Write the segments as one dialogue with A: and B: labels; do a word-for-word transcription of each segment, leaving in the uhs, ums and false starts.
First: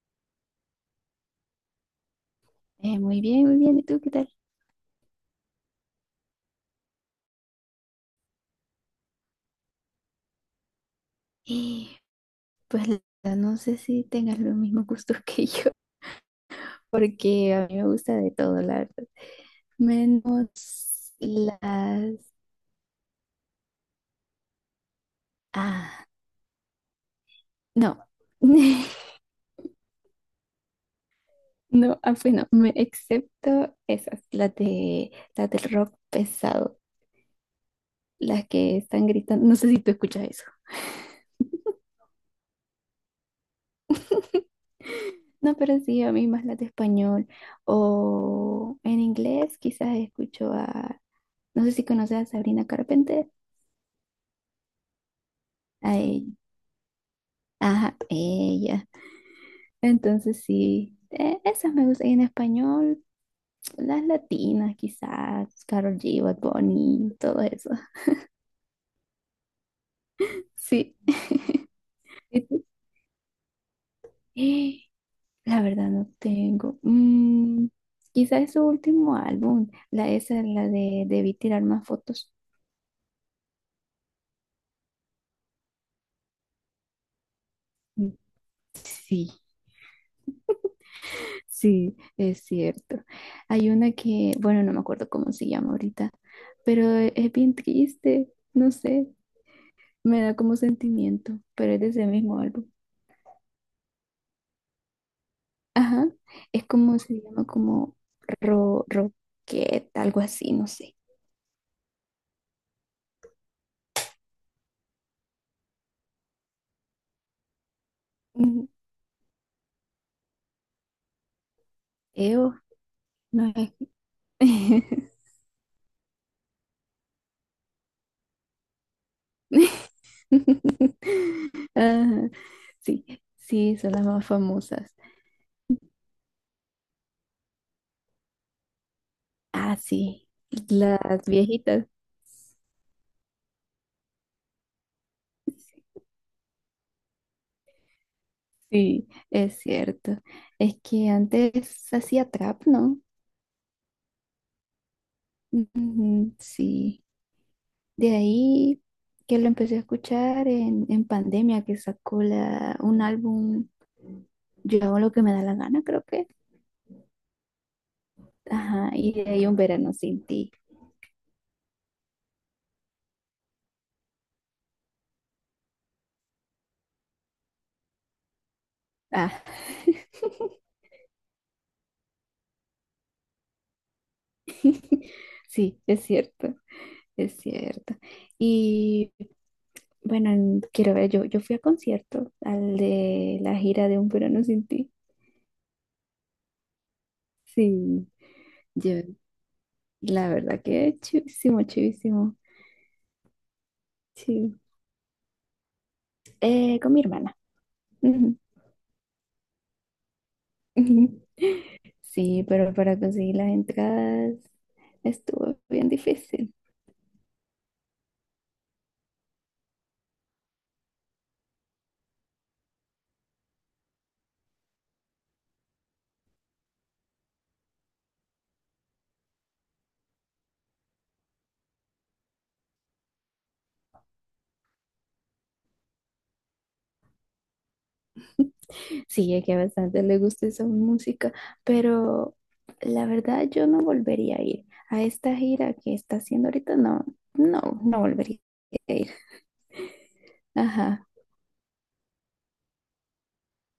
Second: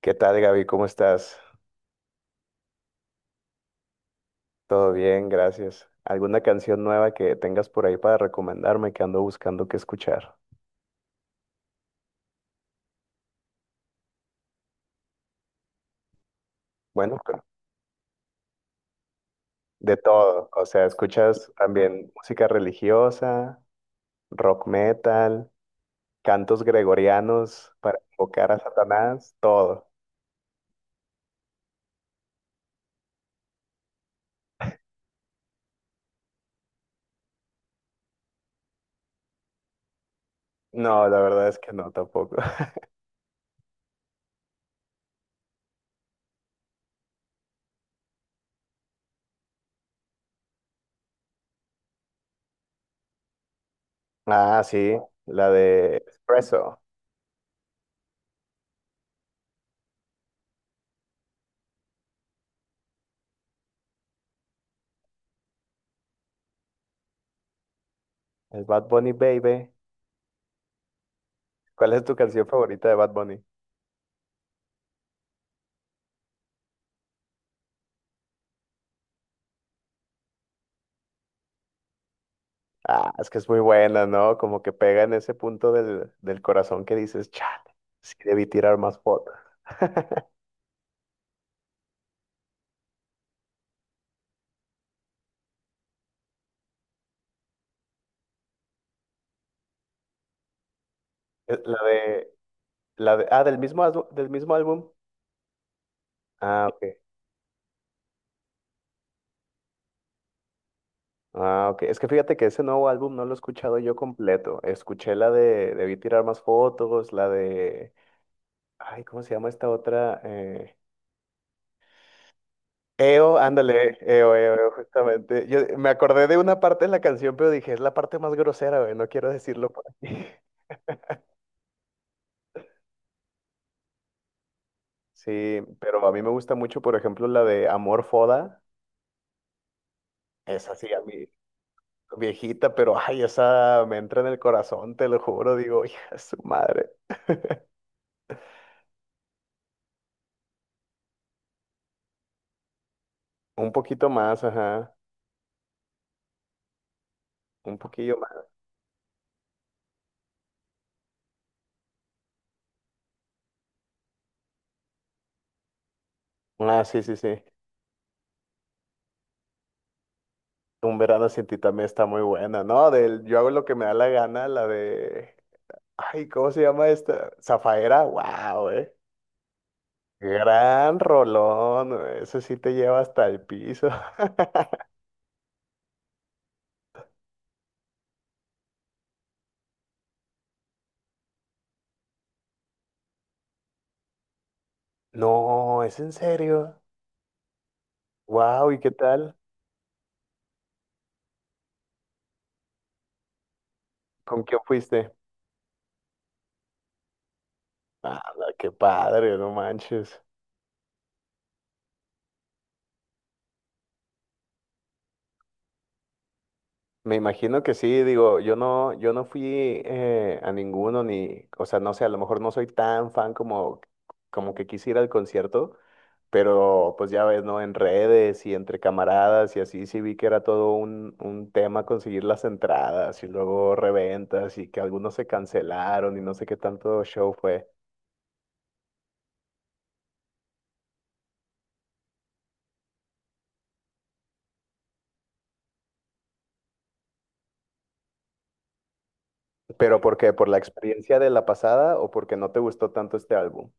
A: ¿Qué tal, Gaby? ¿Cómo estás?
B: Eh, muy bien, muy bien. ¿Y tú qué tal?
A: Todo bien, gracias. ¿Alguna canción nueva que tengas por ahí para recomendarme que ando buscando qué escuchar?
B: Eh, pues la verdad, no sé si tengas los mismos gustos que yo,
A: Bueno, pero
B: porque a mí me gusta de todo, la verdad.
A: de todo. O sea,
B: Menos
A: escuchas
B: las...
A: también música religiosa, rock metal,
B: Ah,
A: cantos gregorianos para
B: no.
A: invocar a Satanás, todo.
B: No, ah, pues no, me, excepto esas, las de, las del rock pesado, las que están gritando. No sé si tú escuchas eso.
A: No, la verdad es que no, tampoco.
B: No, pero sí, a mí más las de español o en inglés, quizás escucho a, no sé si conoces a Sabrina Carpenter,
A: Ah, sí, la de
B: a
A: Espresso,
B: ajá, ella. Entonces sí, eh, esas me gustan y en español, las latinas quizás, Karol G, Bad Bunny, todo eso.
A: el Bad Bunny Baby.
B: Sí.
A: ¿Cuál es tu
B: ¿Y
A: canción
B: tú?
A: favorita de Bad Bunny?
B: La verdad no tengo. Mm, quizás su último álbum, la esa, la de Debí tirar más fotos.
A: Ah, es que es muy buena, ¿no? Como que pega en ese punto del, del corazón que dices, chale, sí
B: Mm,
A: debí tirar más
B: sí,
A: fotos.
B: sí, es cierto. Hay una que, bueno, no me acuerdo cómo se llama ahorita, pero eh, es bien triste, no sé. Me da como sentimiento,
A: Es
B: pero es
A: la
B: de ese
A: de,
B: mismo álbum.
A: la de, ah, del mismo, álbu- del mismo álbum.
B: Ajá, es
A: Ah, ok.
B: como se llama como ro, roquette, algo así, no sé.
A: Ah, ok. Es que fíjate que ese nuevo álbum no lo he escuchado yo completo. Escuché la de, debí tirar más fotos, la de,
B: Ujú.
A: ay, ¿cómo se llama esta otra? Eh,
B: Eo,
A: EO,
B: no es.
A: ándale, EO, EO, EO, justamente. Yo me acordé de una parte de la canción, pero dije, es la parte más grosera, güey, no quiero decirlo por aquí.
B: Ajá, sí, sí, son las más famosas.
A: Sí, pero a mí me gusta mucho, por ejemplo, la de Amor Foda.
B: Ah, sí,
A: Esa sí, a mí,
B: las viejitas.
A: viejita, pero ay, esa me entra en el corazón, te lo juro. Digo, hija, de su madre.
B: Sí, es cierto. Es que antes hacía trap, ¿no?
A: Un poquito más, ajá.
B: Ujú, sí.
A: Un poquillo
B: De
A: más.
B: ahí que lo empecé a escuchar en, en pandemia, que sacó la, un álbum, yo hago lo que me da la gana, creo que.
A: Ah, sí, sí, sí.
B: Ajá, y de ahí un verano sin ti.
A: Un verano sin ti también está muy buena, ¿no? Del yo hago lo que me da la gana, la de. Ay, ¿cómo se llama esta? Zafaera, wow, eh.
B: Ah,
A: Gran rolón, güey, eso sí te lleva hasta el piso.
B: sí, es cierto, es cierto. Y bueno, en- quiero ver, yo, yo fui a concierto, al de la gira de Un verano sin ti.
A: No, es en serio.
B: Sí,
A: Wow, ¿y qué
B: yo,
A: tal?
B: la verdad que chivísimo, chivísimo,
A: ¿Con
B: sí.
A: quién fuiste?
B: Eh, con mi hermana.
A: Ah,
B: Ujú.
A: qué padre, no manches.
B: Sí, pero para conseguir las entradas estuvo bien difícil.
A: Me imagino que sí, digo, yo no, yo no fui eh, a ninguno ni, o sea, no sé, a lo mejor no soy tan fan como, como que quisiera el concierto, pero pues ya ves, ¿no? En redes y entre camaradas y así sí vi que era todo un, un tema conseguir las entradas y luego reventas y que algunos se cancelaron y no sé qué tanto show fue.
B: Sí, es que a bastante le gusta esa música, pero la verdad yo no volvería a ir a esta gira que está haciendo ahorita. No, no, no volvería a ir.
A: ¿Pero por qué? ¿Por la
B: Ajá.
A: experiencia de la pasada o porque no te gustó tanto este álbum?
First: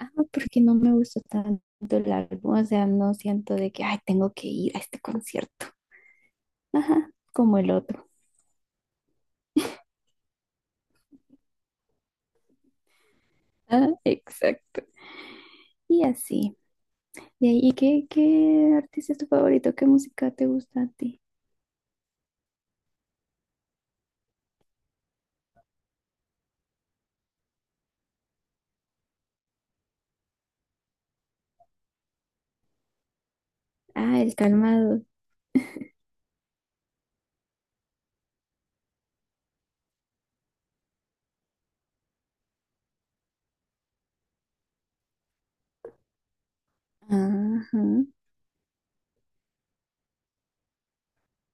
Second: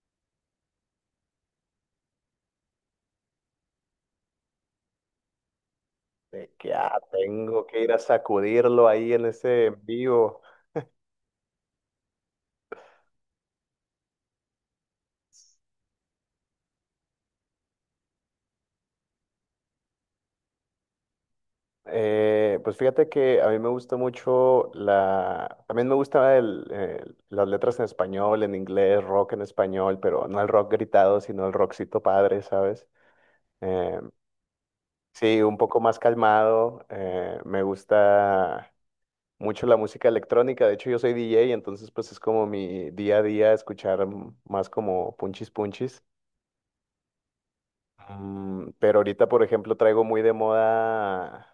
B: Ah, porque no me gustó tanto el álbum, o sea, no siento de que, ay, tengo que ir a este concierto.
A: De que ah,
B: Ajá, como
A: tengo
B: el
A: que ir a
B: otro.
A: sacudirlo ahí en ese en vivo.
B: Ah, exacto. Y así. ¿Y ahí qué, qué artista es tu favorito? ¿Qué música te gusta a ti?
A: Eh, pues fíjate que a mí me gusta mucho la... También me gusta el, el- las letras en español, en inglés, rock en español, pero no el rock gritado, sino el rockcito padre, ¿sabes? Eh,
B: Ah, el calmado.
A: sí, un poco más calmado. Eh, me gusta mucho la música electrónica. De hecho, yo soy D J, entonces pues es como mi día a día escuchar mm, más como punchis punchis.
B: Ajá.
A: Mm, pero ahorita, por ejemplo, traigo muy de moda.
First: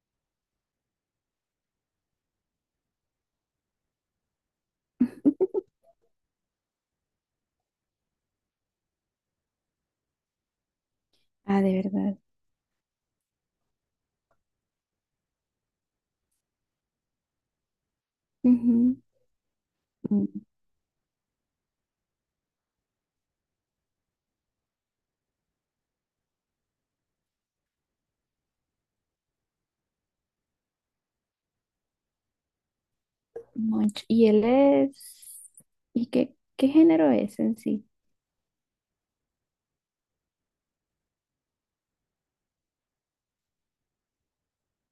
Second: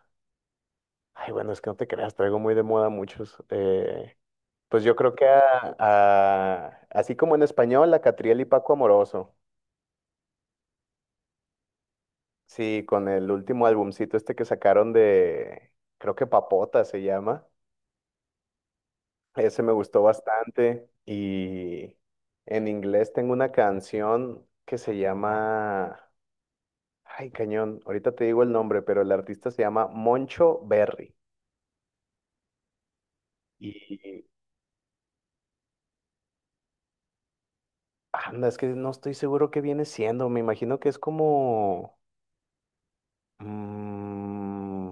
A: Ay, bueno, es que no te creas, traigo muy de moda muchos. Eh, pues yo creo que a- a- así como en español, a Catriel y Paco Amoroso.
B: Ah, de verdad.
A: Sí, con el último albumcito este que sacaron de, creo que Papota se llama.
B: Ujú.
A: Ese me gustó
B: Mm,
A: bastante. Y en inglés tengo una canción que se llama. Ay, cañón, ahorita te digo el nombre, pero el artista se llama Moncho Berry.
B: Monch.
A: Y
B: Y él es... ¿Y qué, qué género es en sí?
A: Anda, es que no estoy seguro qué viene siendo. Me imagino que es como... mm,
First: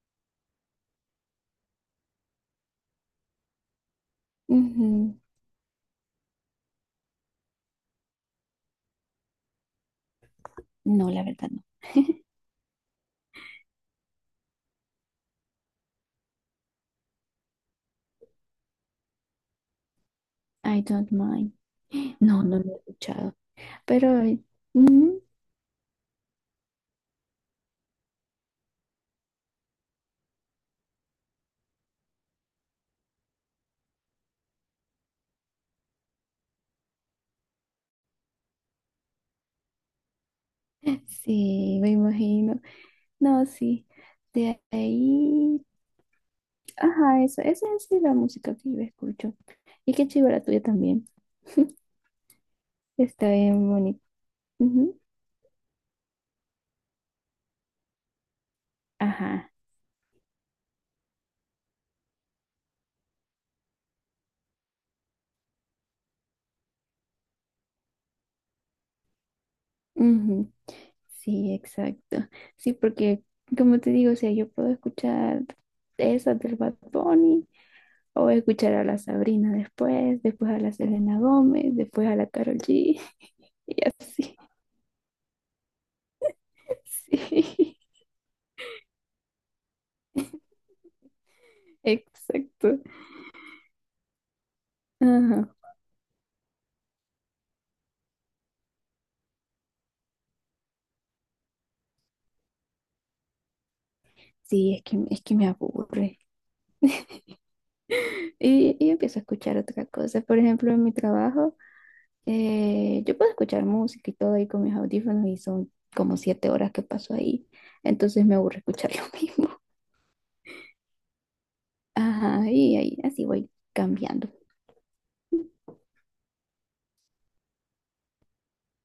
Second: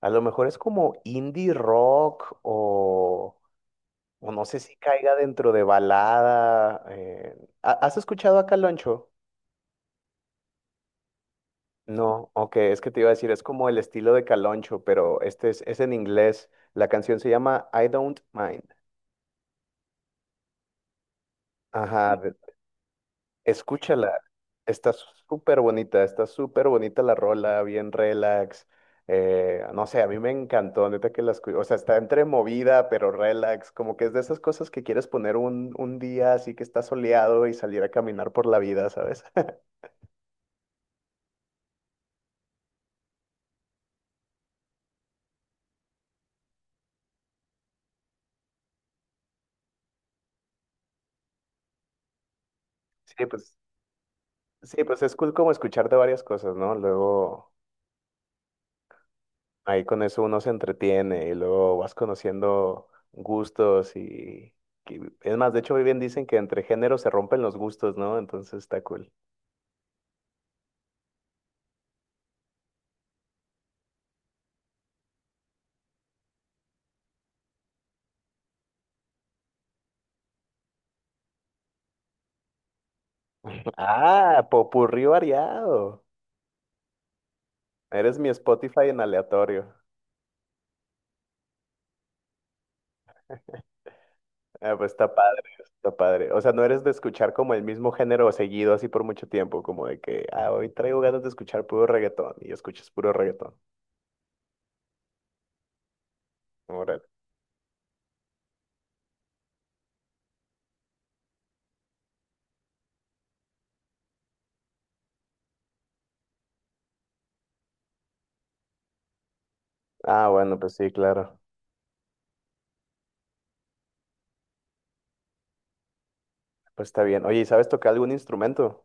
A: a lo mejor es como indie rock o, o no sé si
B: Ujú.
A: caiga dentro de balada. eh, ¿ha- ¿Has escuchado a Caloncho?
B: No, la verdad no.
A: No, ok, es que te iba a decir, es como el estilo de Caloncho, pero este es, es en inglés. La canción se llama I Don't Mind.
B: I don't mind.
A: Ajá,
B: No, no lo he escuchado.
A: escúchala,
B: Pero
A: está
B: ujú,
A: súper bonita, está súper bonita la rola, bien relax. Eh, no sé, a mí me encantó, neta que la escu- o sea, está entre movida, pero relax, como que es de esas cosas que quieres poner un, un día así que está soleado y salir a caminar por la vida, ¿sabes?
B: sí, me imagino. No, sí. De ahí. Ajá, eso. Esa es la música que yo escucho. Y qué chiva la tuya también.
A: Sí,
B: Está
A: pues,
B: bien bonito.
A: sí,
B: Ujú,
A: pues es cool como escucharte varias cosas, ¿no? Luego
B: ajá.
A: ahí con eso uno se entretiene y luego vas conociendo gustos y... y- Es más, de hecho, hoy bien dicen que entre géneros se rompen los gustos, ¿no? Entonces está cool.
B: Ujú, sí, exacto. Sí, porque como te digo, o sea, yo puedo escuchar esas del Bad Bunny o escuchar a la Sabrina después, después a la Selena Gómez, después a la Karol G. Sí,
A: Ah, popurrí variado.
B: sí,
A: Eres mi Spotify en aleatorio.
B: exacto.
A: Ah, pues está padre,
B: Ajá.
A: está padre. O sea, no eres de escuchar como el mismo género seguido así por mucho tiempo, como de que, ah, hoy traigo ganas de escuchar puro reggaetón y escuchas puro reggaetón.
B: Sí, es que, es que me aburre.
A: Órale.
B: Y, y empiezo a escuchar otra cosa. Por ejemplo, en mi trabajo, eh, yo puedo escuchar música y todo ahí con mis audífonos y son como siete horas que paso ahí. Entonces me aburre escuchar lo mismo.
A: Ah, bueno, pues sí, claro.
B: Ajá, y ahí así voy cambiando.
A: Pues está bien. Oye, ¿y sabes tocar algún instrumento?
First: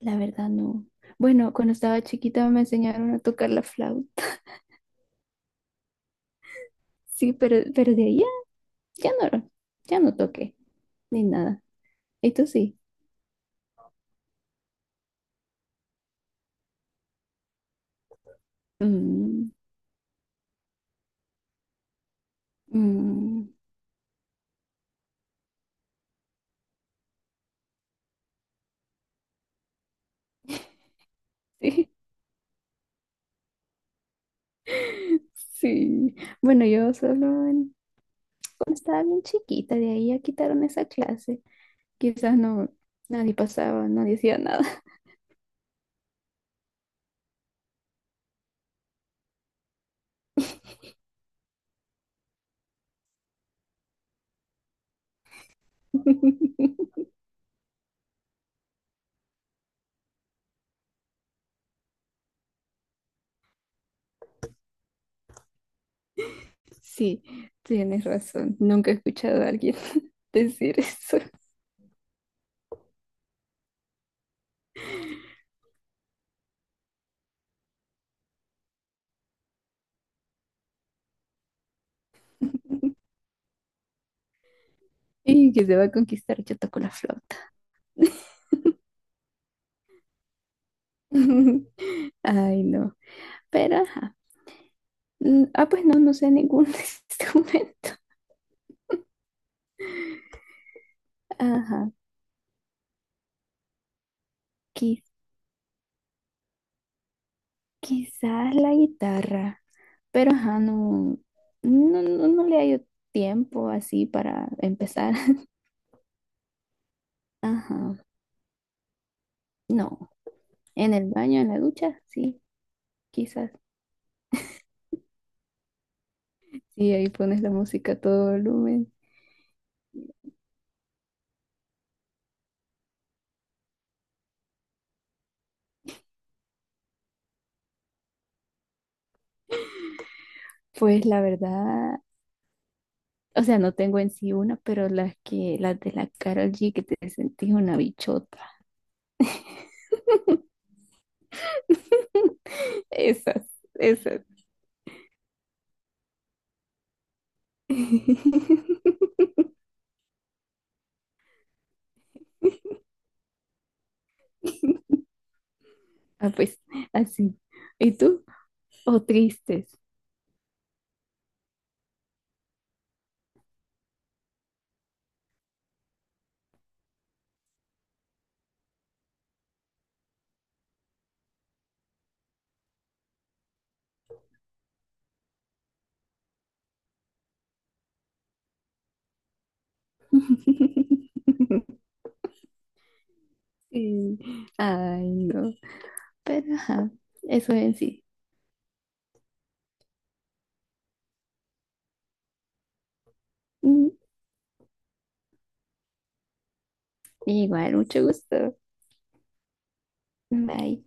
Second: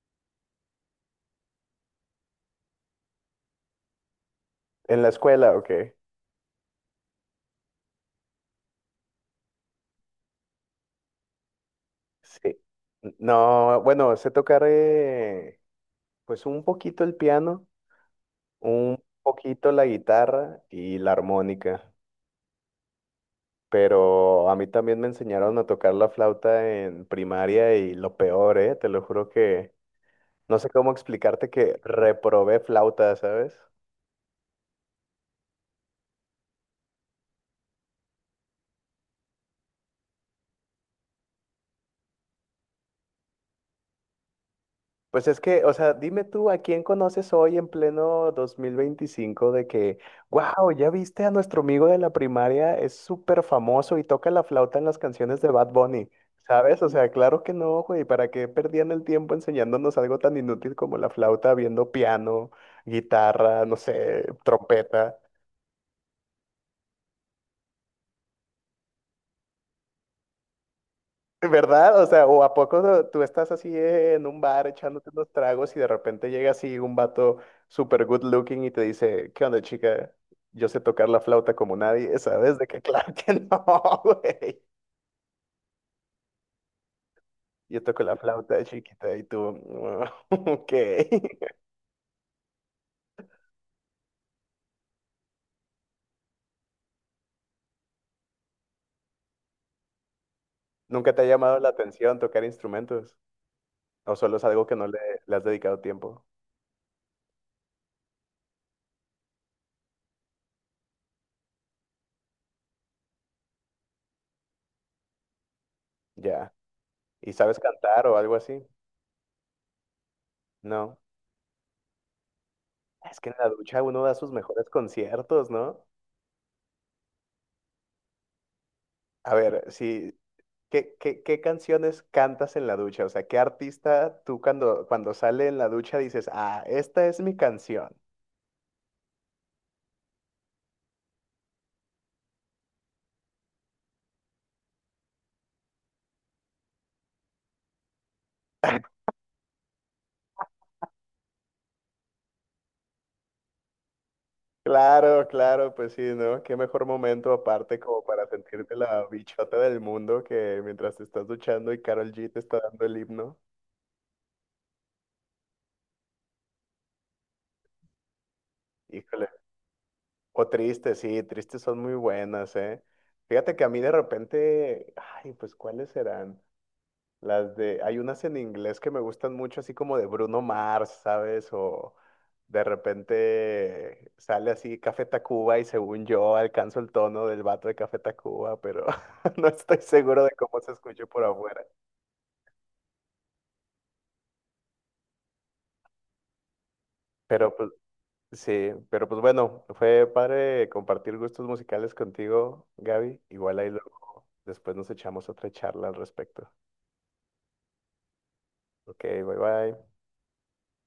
B: La verdad no. Bueno, cuando estaba chiquita me enseñaron a tocar la flauta.
A: ¿En la escuela o qué?
B: Sí, pero, pero de ahí ya, ya no, ya no toqué ni nada. Esto
A: Sí.
B: sí.
A: N- No, bueno, sé tocar eh, pues un poquito el piano, un
B: Mm,
A: poquito la guitarra y la armónica.
B: mm,
A: Pero a mí también me enseñaron a tocar la flauta en primaria y lo peor, ¿eh? Te lo juro que no sé cómo explicarte que
B: sí,
A: reprobé flauta, ¿sabes?
B: sí. Bueno, yo solo en- cuando estaba bien chiquita, de ahí ya quitaron esa clase. Quizás no, nadie pasaba, nadie hacía nada.
A: Pues es que, o sea, dime tú, ¿a quién conoces hoy en pleno dos mil veinticinco de que, wow, ya viste a nuestro amigo de la primaria, es súper famoso y toca la flauta en las canciones de Bad Bunny, ¿sabes? O sea, claro que no, güey, ¿para qué perdían el tiempo enseñándonos algo tan inútil como la flauta, viendo piano, guitarra, no sé, trompeta?
B: Sí, tienes razón. Nunca he escuchado a alguien decir eso.
A: ¿Verdad? O sea, ¿o a poco no- tú estás así en un bar echándote unos tragos y de repente llega así un vato super good looking y te dice, ¿qué onda, chica? Yo sé tocar la flauta como nadie, ¿sabes? De que claro que no, güey.
B: Y que se va a conquistar yo toco la flauta.
A: Yo toco la flauta chiquita y tú, "Mm, ok.
B: Ay, no. Pero, ajá. Mm, ah, pues no, no sé ningún instrumento.
A: ¿Nunca te ha llamado la
B: Ajá.
A: atención tocar instrumentos? ¿O solo es algo que no le,
B: Qui-
A: le has dedicado tiempo?
B: quizás la guitarra. Pero, ajá, no, no, no, no le hallo tiempo así para empezar.
A: Ya. ¿Y sabes
B: Ajá.
A: cantar o algo así?
B: No. En
A: No.
B: el baño, en la ducha, sí,
A: Es que en la
B: quizás.
A: ducha uno da sus mejores conciertos, ¿no?
B: Sí, ahí pones la música a todo volumen.
A: A ver, si, ¿qué, qué, qué canciones cantas en la ducha? O sea, ¿qué artista tú cuando, cuando sale en la ducha dices, ah, esta es mi canción?
B: Pues la verdad, o sea, no tengo en sí una, pero las que, las de la Karol G que te sentís una bichota. Esas, esas.
A: Claro, claro, pues sí, ¿no? Qué mejor momento aparte como para sentirte la bichota del mundo que mientras te estás duchando y Karol G te está dando el himno.
B: Ah, pues, así. ¿Y tú? ¿O
A: Híjole.
B: tristes?
A: O tristes sí, tristes son muy buenas, ¿eh? Fíjate que a mí de repente, ay, pues ¿cuáles serán? Las de, hay unas en inglés que me gustan mucho, así como de Bruno Mars, ¿sabes? O de repente sale así Café Tacuba y según yo alcanzo el tono del vato de Café Tacuba, pero no estoy seguro de cómo se escucha por afuera.
B: Sí. Ay, no. Pero ajá, eso
A: Pero pues
B: en sí.
A: sí, pero pues bueno, fue padre compartir gustos musicales contigo, Gaby. Igual ahí
B: Mm,
A: luego, después nos echamos otra charla al respecto.
B: igual, mucho gusto.
A: Ok, bye bye.
B: Bye.